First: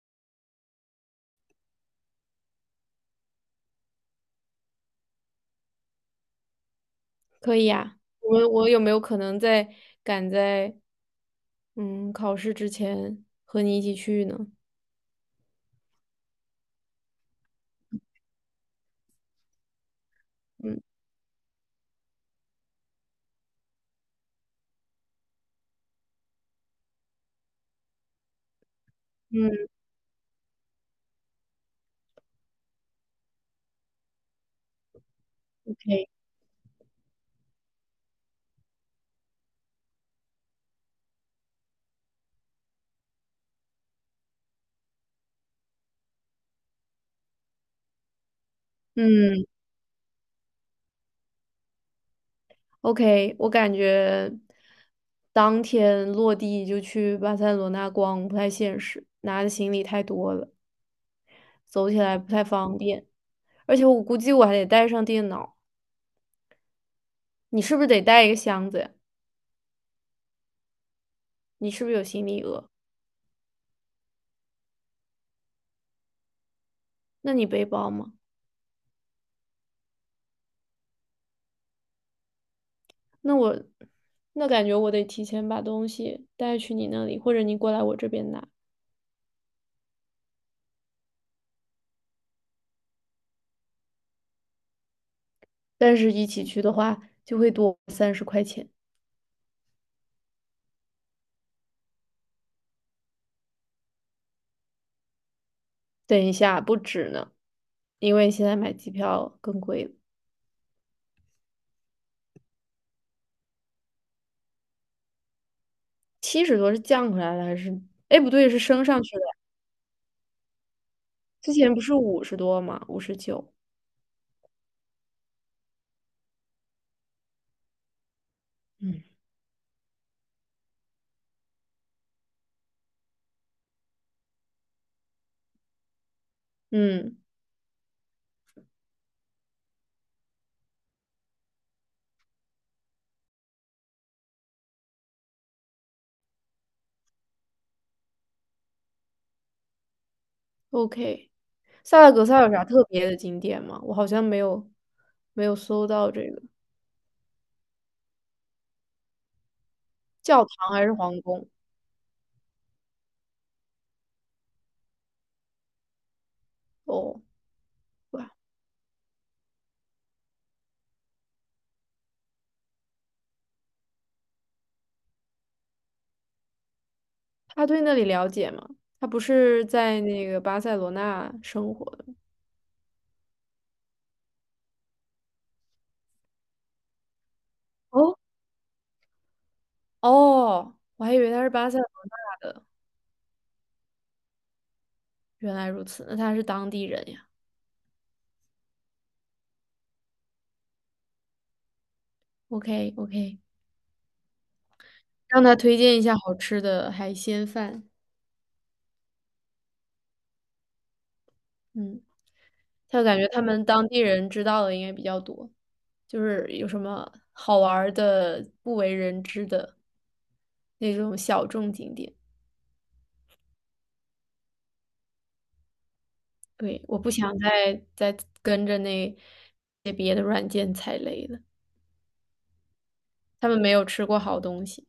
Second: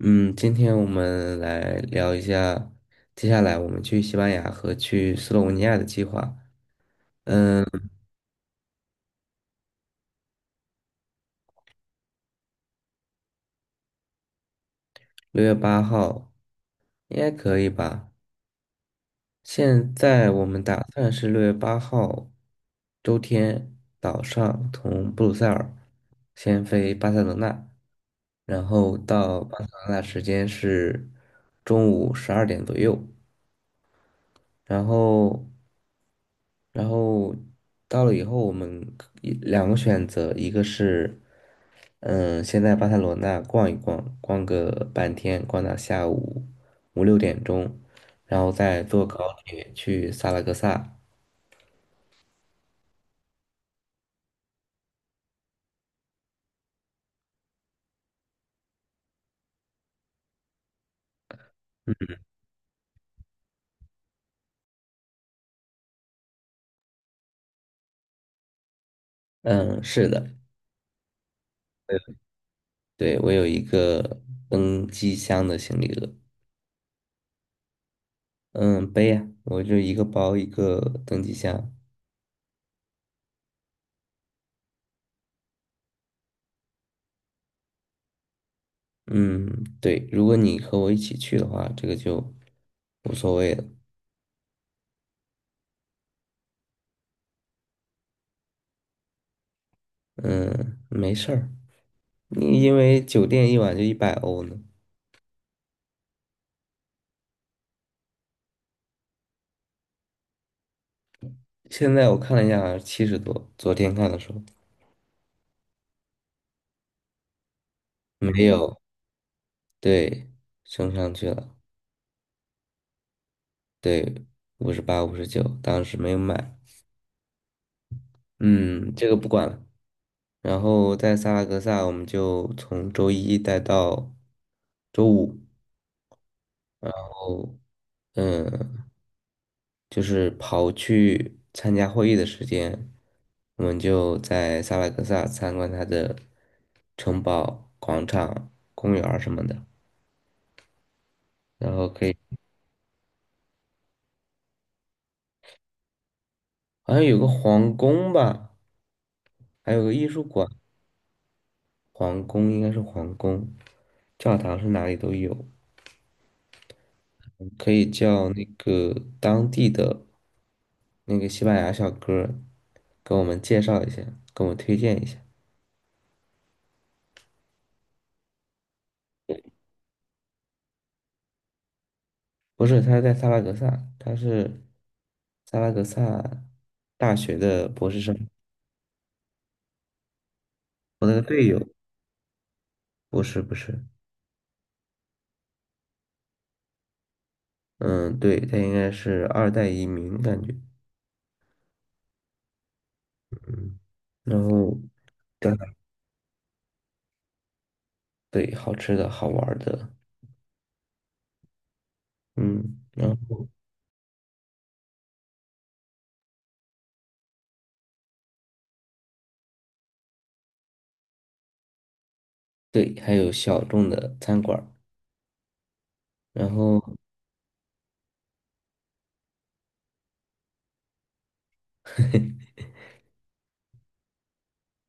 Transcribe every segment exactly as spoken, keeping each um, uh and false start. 嗯，今天我们来聊一下，接下来我们去西班牙和去斯洛文尼亚的计划，可以呀、我我有没有可能在赶在嗯考试之前和你一起去呢？六月八号应该可以吧？现在我们嗯打算是六月八号周天早上从布鲁塞尔先飞巴塞罗那，然后到巴塞嗯，罗那时间是中午十二点左右，然后可以。然后到了以后，我们可以两个选择，一个是，嗯，先在巴塞罗那逛一逛，逛个半天，逛到下午五六点钟，然后再坐高嗯铁去萨拉戈萨。，OK,我感觉当天落地就去巴塞罗那逛不太现实，拿的行李太多了，走起来不太方便。而且我估计我还得带上电脑，你是不是得带一个箱子呀？嗯，是的，你是不是有行李额？对，我有一个登机箱的行李额，那你背包吗？嗯，背呀，我就一个包一个登机箱。那我那感觉我得提前把东西带去你那里，或者你过来我这边拿。嗯，对，如果你和我一起去的话，这个就无所谓了。但是一起去的话，就会多三十块钱。嗯，没事儿。你因为酒店一晚就一百欧呢。等一下，不止呢，因为现在买机票更贵了，现在我看了一下，七十多。昨天看的时候七十多是降回来了还是？哎，不没对，是有，升上去了？对，升上去之了，前不是五十多吗？五十九。对，五十八、五十九，当时没有买。嗯，嗯，这个不管了。然后在萨拉戈萨，我们就从周一待到周五。嗯哦，嗯，就是刨去参加会议的时间，我们就在萨拉戈萨参观它的城堡、广场、公园儿什么的。，OK。然后萨可拉以，戈萨有啥特别的景点吗？我好像没有没有搜到这个好像有个皇宫吧，还有个艺术教馆，堂还是皇宫皇宫应该是皇宫，教堂是哪里都有，哦。可以叫那个当地的那个西班牙小哥儿给我们介绍一下，给我们推荐一下。他对那里了解吗？他不是在那个巴塞罗那生活的吗？不是，他是在萨拉格萨，他是萨拉格萨大学的博士生，哦哦，我我那还以个为他队是友，巴塞罗那的，不是不是，原来如此，那他是当地人呀。嗯，对，他应该是二代移民感觉，OK OK,嗯，然后。让他推荐一下好吃的海鲜饭。对，好吃的好玩儿的，嗯，嗯，他然感觉他后们当地人知道的应该比较多，就是有什么好玩儿的、不为人知的那种小众景点。对，还有小众的餐馆儿然后对，我不想再再跟着那些别的软件踩雷了。他们没有吃过好东西。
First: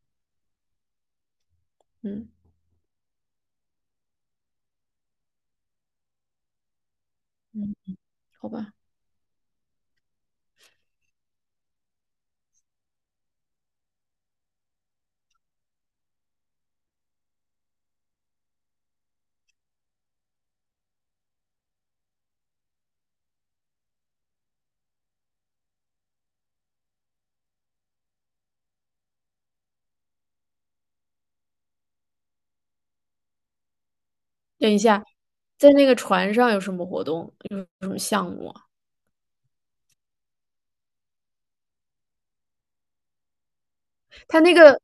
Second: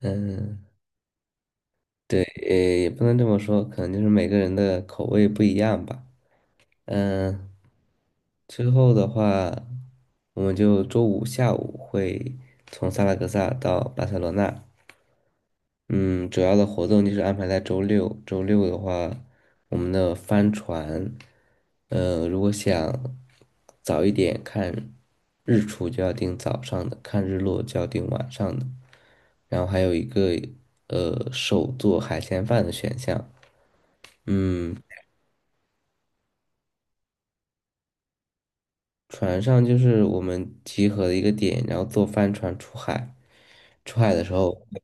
嗯，对，嗯呃，也不能这么说，可能就是每个人的口味不一样吧，嗯，嗯，好之吧。后的话，我们就周五下午会从萨拉戈萨到巴塞罗那，嗯，主要的活动就是安排在周六。周六的话，我们的帆船，呃，如果想早一点看日出，就要订早上的；看日落就要订晚上的。然后还有一个呃手做海鲜饭的选项。等嗯，一下，在那个船上有什么活动？有什么项目啊？船上就是我们集合的一个点，然后坐帆船出海。出海的时他那候个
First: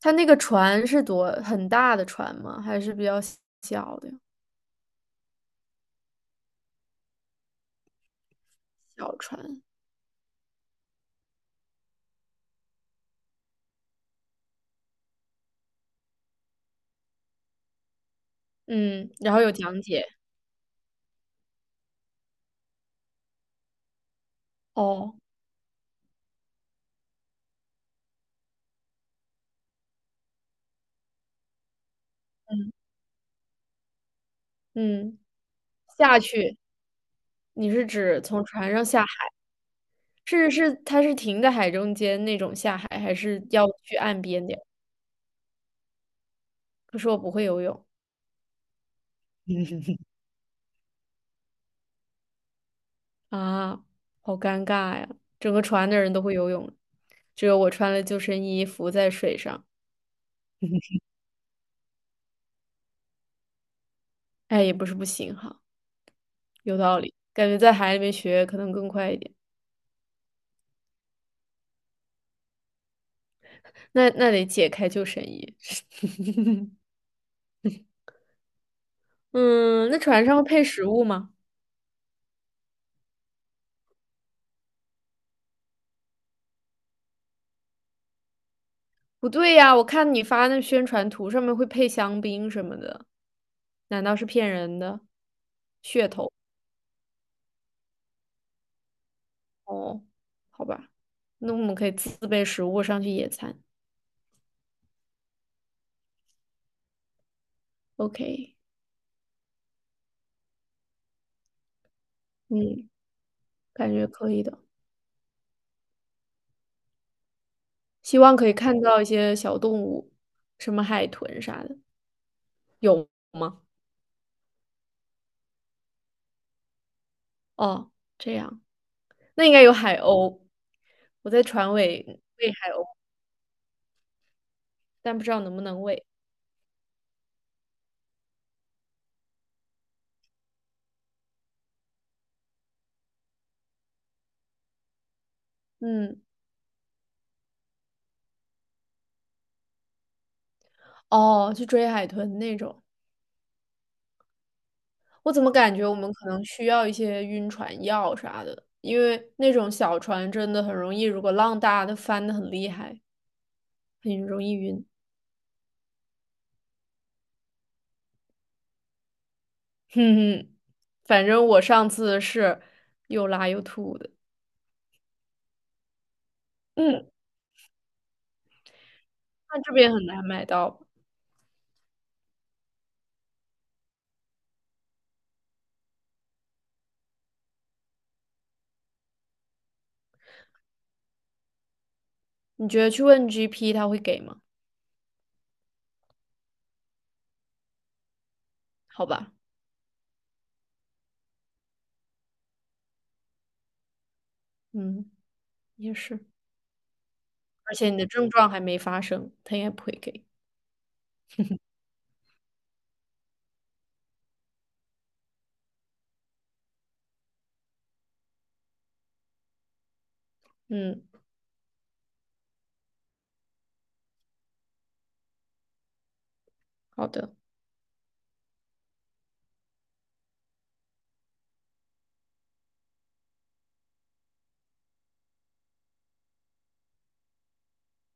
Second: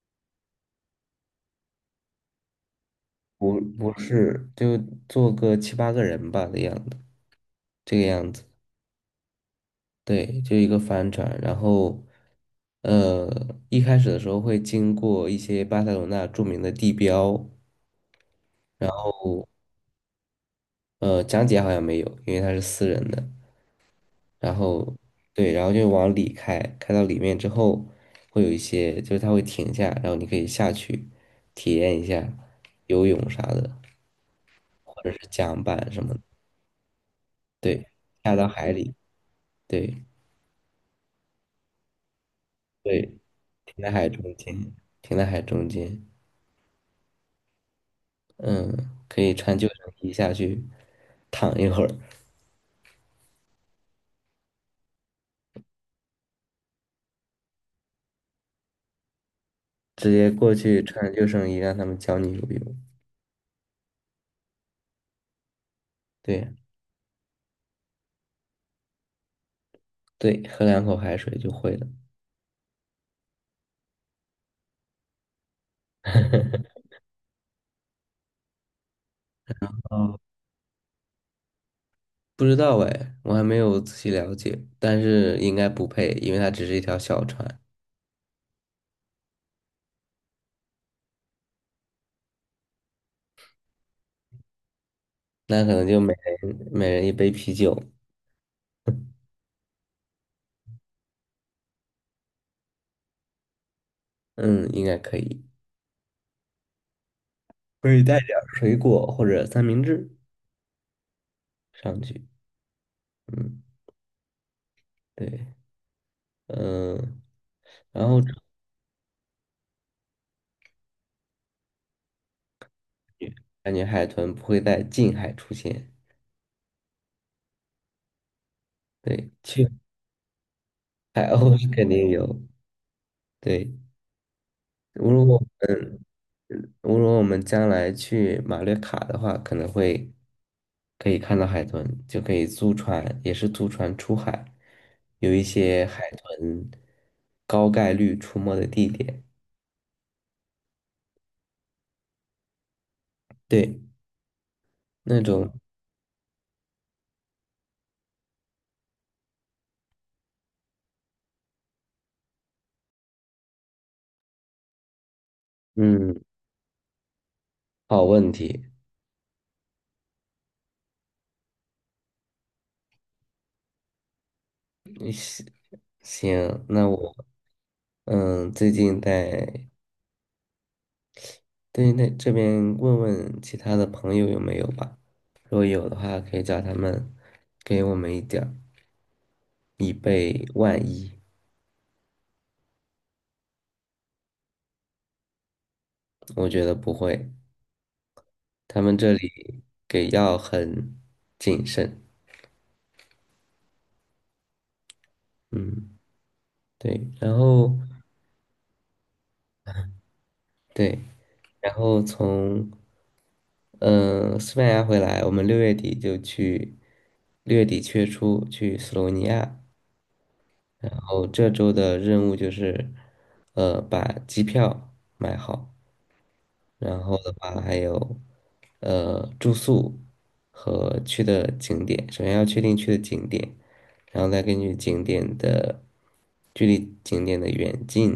他那个船是多很大的船吗？还是比较不不小的是就坐个七八个人吧的样子，这个样子。小船？对，就一个帆船。然后，呃，一开始的时候会经过一些巴塞罗那著名的地标，然嗯，然后后有讲解。呃，讲解好像没有，因为它是私人的。然后哦，对，然后就往里开，开到里面之后，会有一些就是它会停下，然后你可以下去体验一下嗯游泳啥的，或者嗯，是桨板什么下的。去，你是对，指下从到船海上里，下海？对是是，它是停在海中间那种下海，对，还是要停在去海岸中边的？间，停在海中间。可是我不会游泳。嗯，可以穿救生衣下去躺一会儿，啊，好尴尬呀！整个船的人都会游泳，只有我穿了救生衣浮在水上。直接过去穿救生衣让他们教你游泳。哎，也不是不行哈，对有道理，感觉在海里面学可能更快一点。对，喝两口海水就会了。那那得解开救生衣。嗯，那哦，船上会配食物吗？不知道哎，我还没有仔细了解，但是应该不配，因为它只是一条小船，不对呀，我看你发那宣传图上面会配香槟什么的，难道是骗人的？那可能就噱每头人每人一杯啤酒，哦，好吧，那我们可以自备食物上去野餐。嗯，应该可以，可以带点儿 OK,水果或者三明治上去，嗯，嗯，感觉可以的。对，嗯，然希后望可以看到一些小动物，什么海豚啥的，有吗？感觉海豚不会在近海出现，哦，这样，对，那应该去有海鸥。我海在鸥是船肯尾定有，喂海鸥，对。如但不知果道我能不能们喂。如果我们将来去马略卡的话，可能会可以看到海豚，就可以租船，也是租船出海，有一些海嗯，豚高概率出没的地点。哦，去追海豚那种。对，那我怎种么感觉我们可能需要一些晕船药啥的，因为那种小船真的很容易，如果浪大，它翻的很厉害，很容易晕。嗯，好问题。哼哼，反正我上次是又拉又吐的。行，那嗯，我嗯最近那在这边很难买到。对，那这边问问其他的朋友有没有吧，如果有的话，可以叫他们给我们一点儿，以备万一。你觉得去问 G P 他会给吗？我觉得不会，他们好这吧，里给药很谨慎。嗯，也嗯，是，对，然而后且你的症状还没发生，他应该不会给。对，然后从嗯、呃西班牙回来，我们六月底就去，六月底月初去斯洛文尼亚。然嗯，后这周的任务就是，呃，把机票买好。然好后的的，话还有呃住宿和去的景点，首先要确定去的景点，然后再根据景点的距离、景点的远近，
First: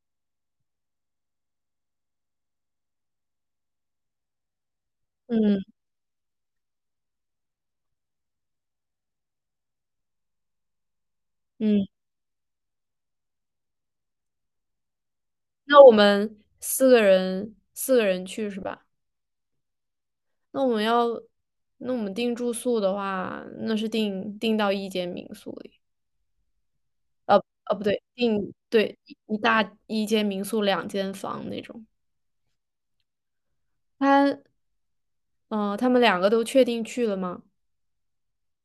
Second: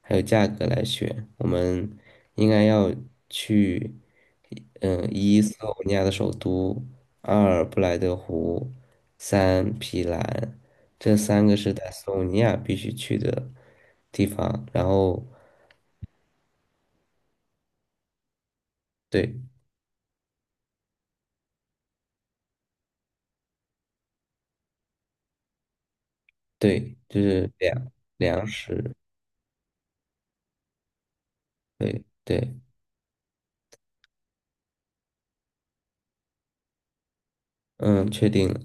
还有价格来选。我们应该要去，嗯、一斯嗯洛文尼亚的首都，二布莱德湖，三皮兰，这三个是嗯，在斯洛文尼亚必须去的地方。然后那我们四个人四个人去是吧？对，那我们要，那我们订住宿的话，那是订订到一间民宿里，对，就呃是呃不粮对，粮订食，对一一大一间民宿两间房那种。对对，他嗯、呃他们两个都确定去了吗？嗯，确定了，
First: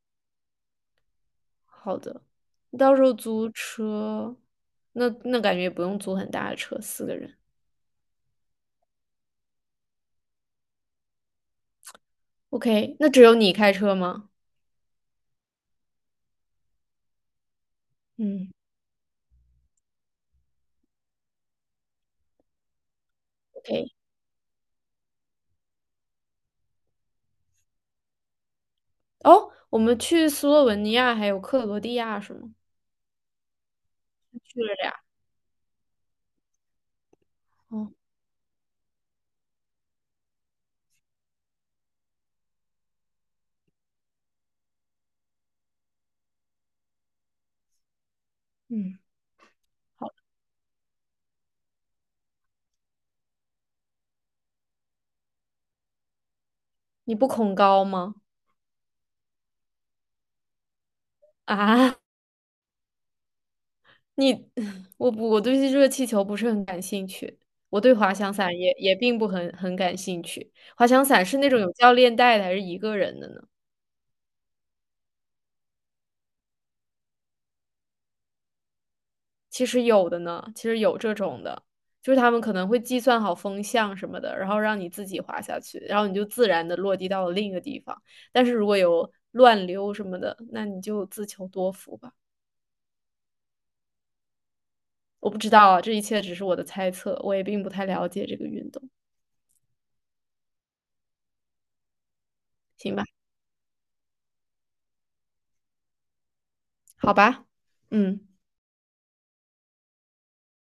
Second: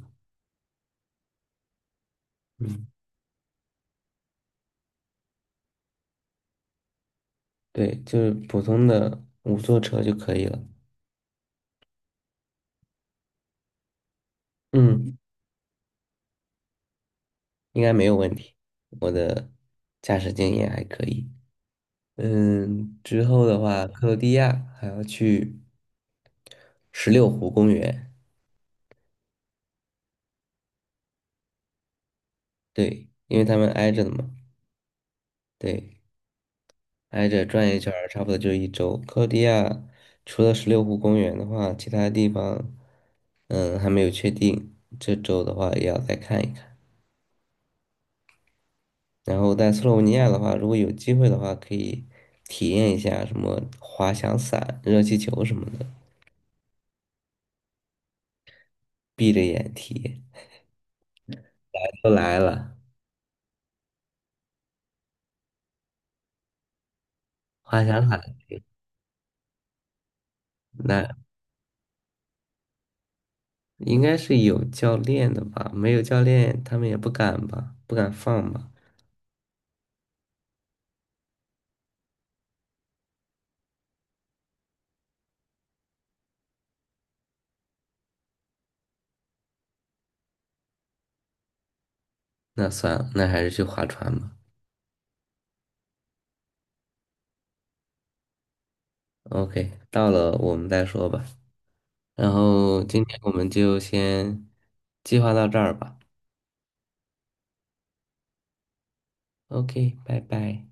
好的，你嗯，到时候租车，那那感觉也不用租很大的车，四个人。对，就是普通的五座车就可以了，OK,那只有你开车吗？嗯，应该没有问嗯题，我的驾驶经验还可以，嗯，之后的话，，OK。克罗地亚还要去十六湖公园，哦，我们去斯洛文尼亚还有克罗地亚是吗？对，因为他们挨着的嘛，去了俩。对，挨着转一哦，圈儿差不多就一周。克罗地亚除了十六湖公园的话，其他地方，嗯，还没有确定。这周的话也要再看一看。嗯，然后在斯洛文好。尼亚的话，如果有机会的话，可以体验一下什么滑翔伞、热气球什么的，你不恐高吗？闭着眼体验。啊，都来了，你，我不，我对热气球不是很感兴趣，我滑对翔滑伞翔伞也也并不很很感兴趣。滑翔那伞是那种有教练带的，还是一个人的呢？应该是有教练的吧？没有教练，他们也不敢吧？不敢放吧？其实有的呢，其实有这种的，就是他们可能会计算好风向什么的，然后让你自己滑下去，然后你就自然的落地到了另一个地方。但是如果有乱流什么的，那你就自求多福吧。那算了，那还是去划船吧。我不知道啊，这一切只是我的猜测，我也并不太了解这个运动。OK，到了我们再说吧。然后行今吧，天我们就先计划到这儿吧。好吧，嗯。OK，拜拜。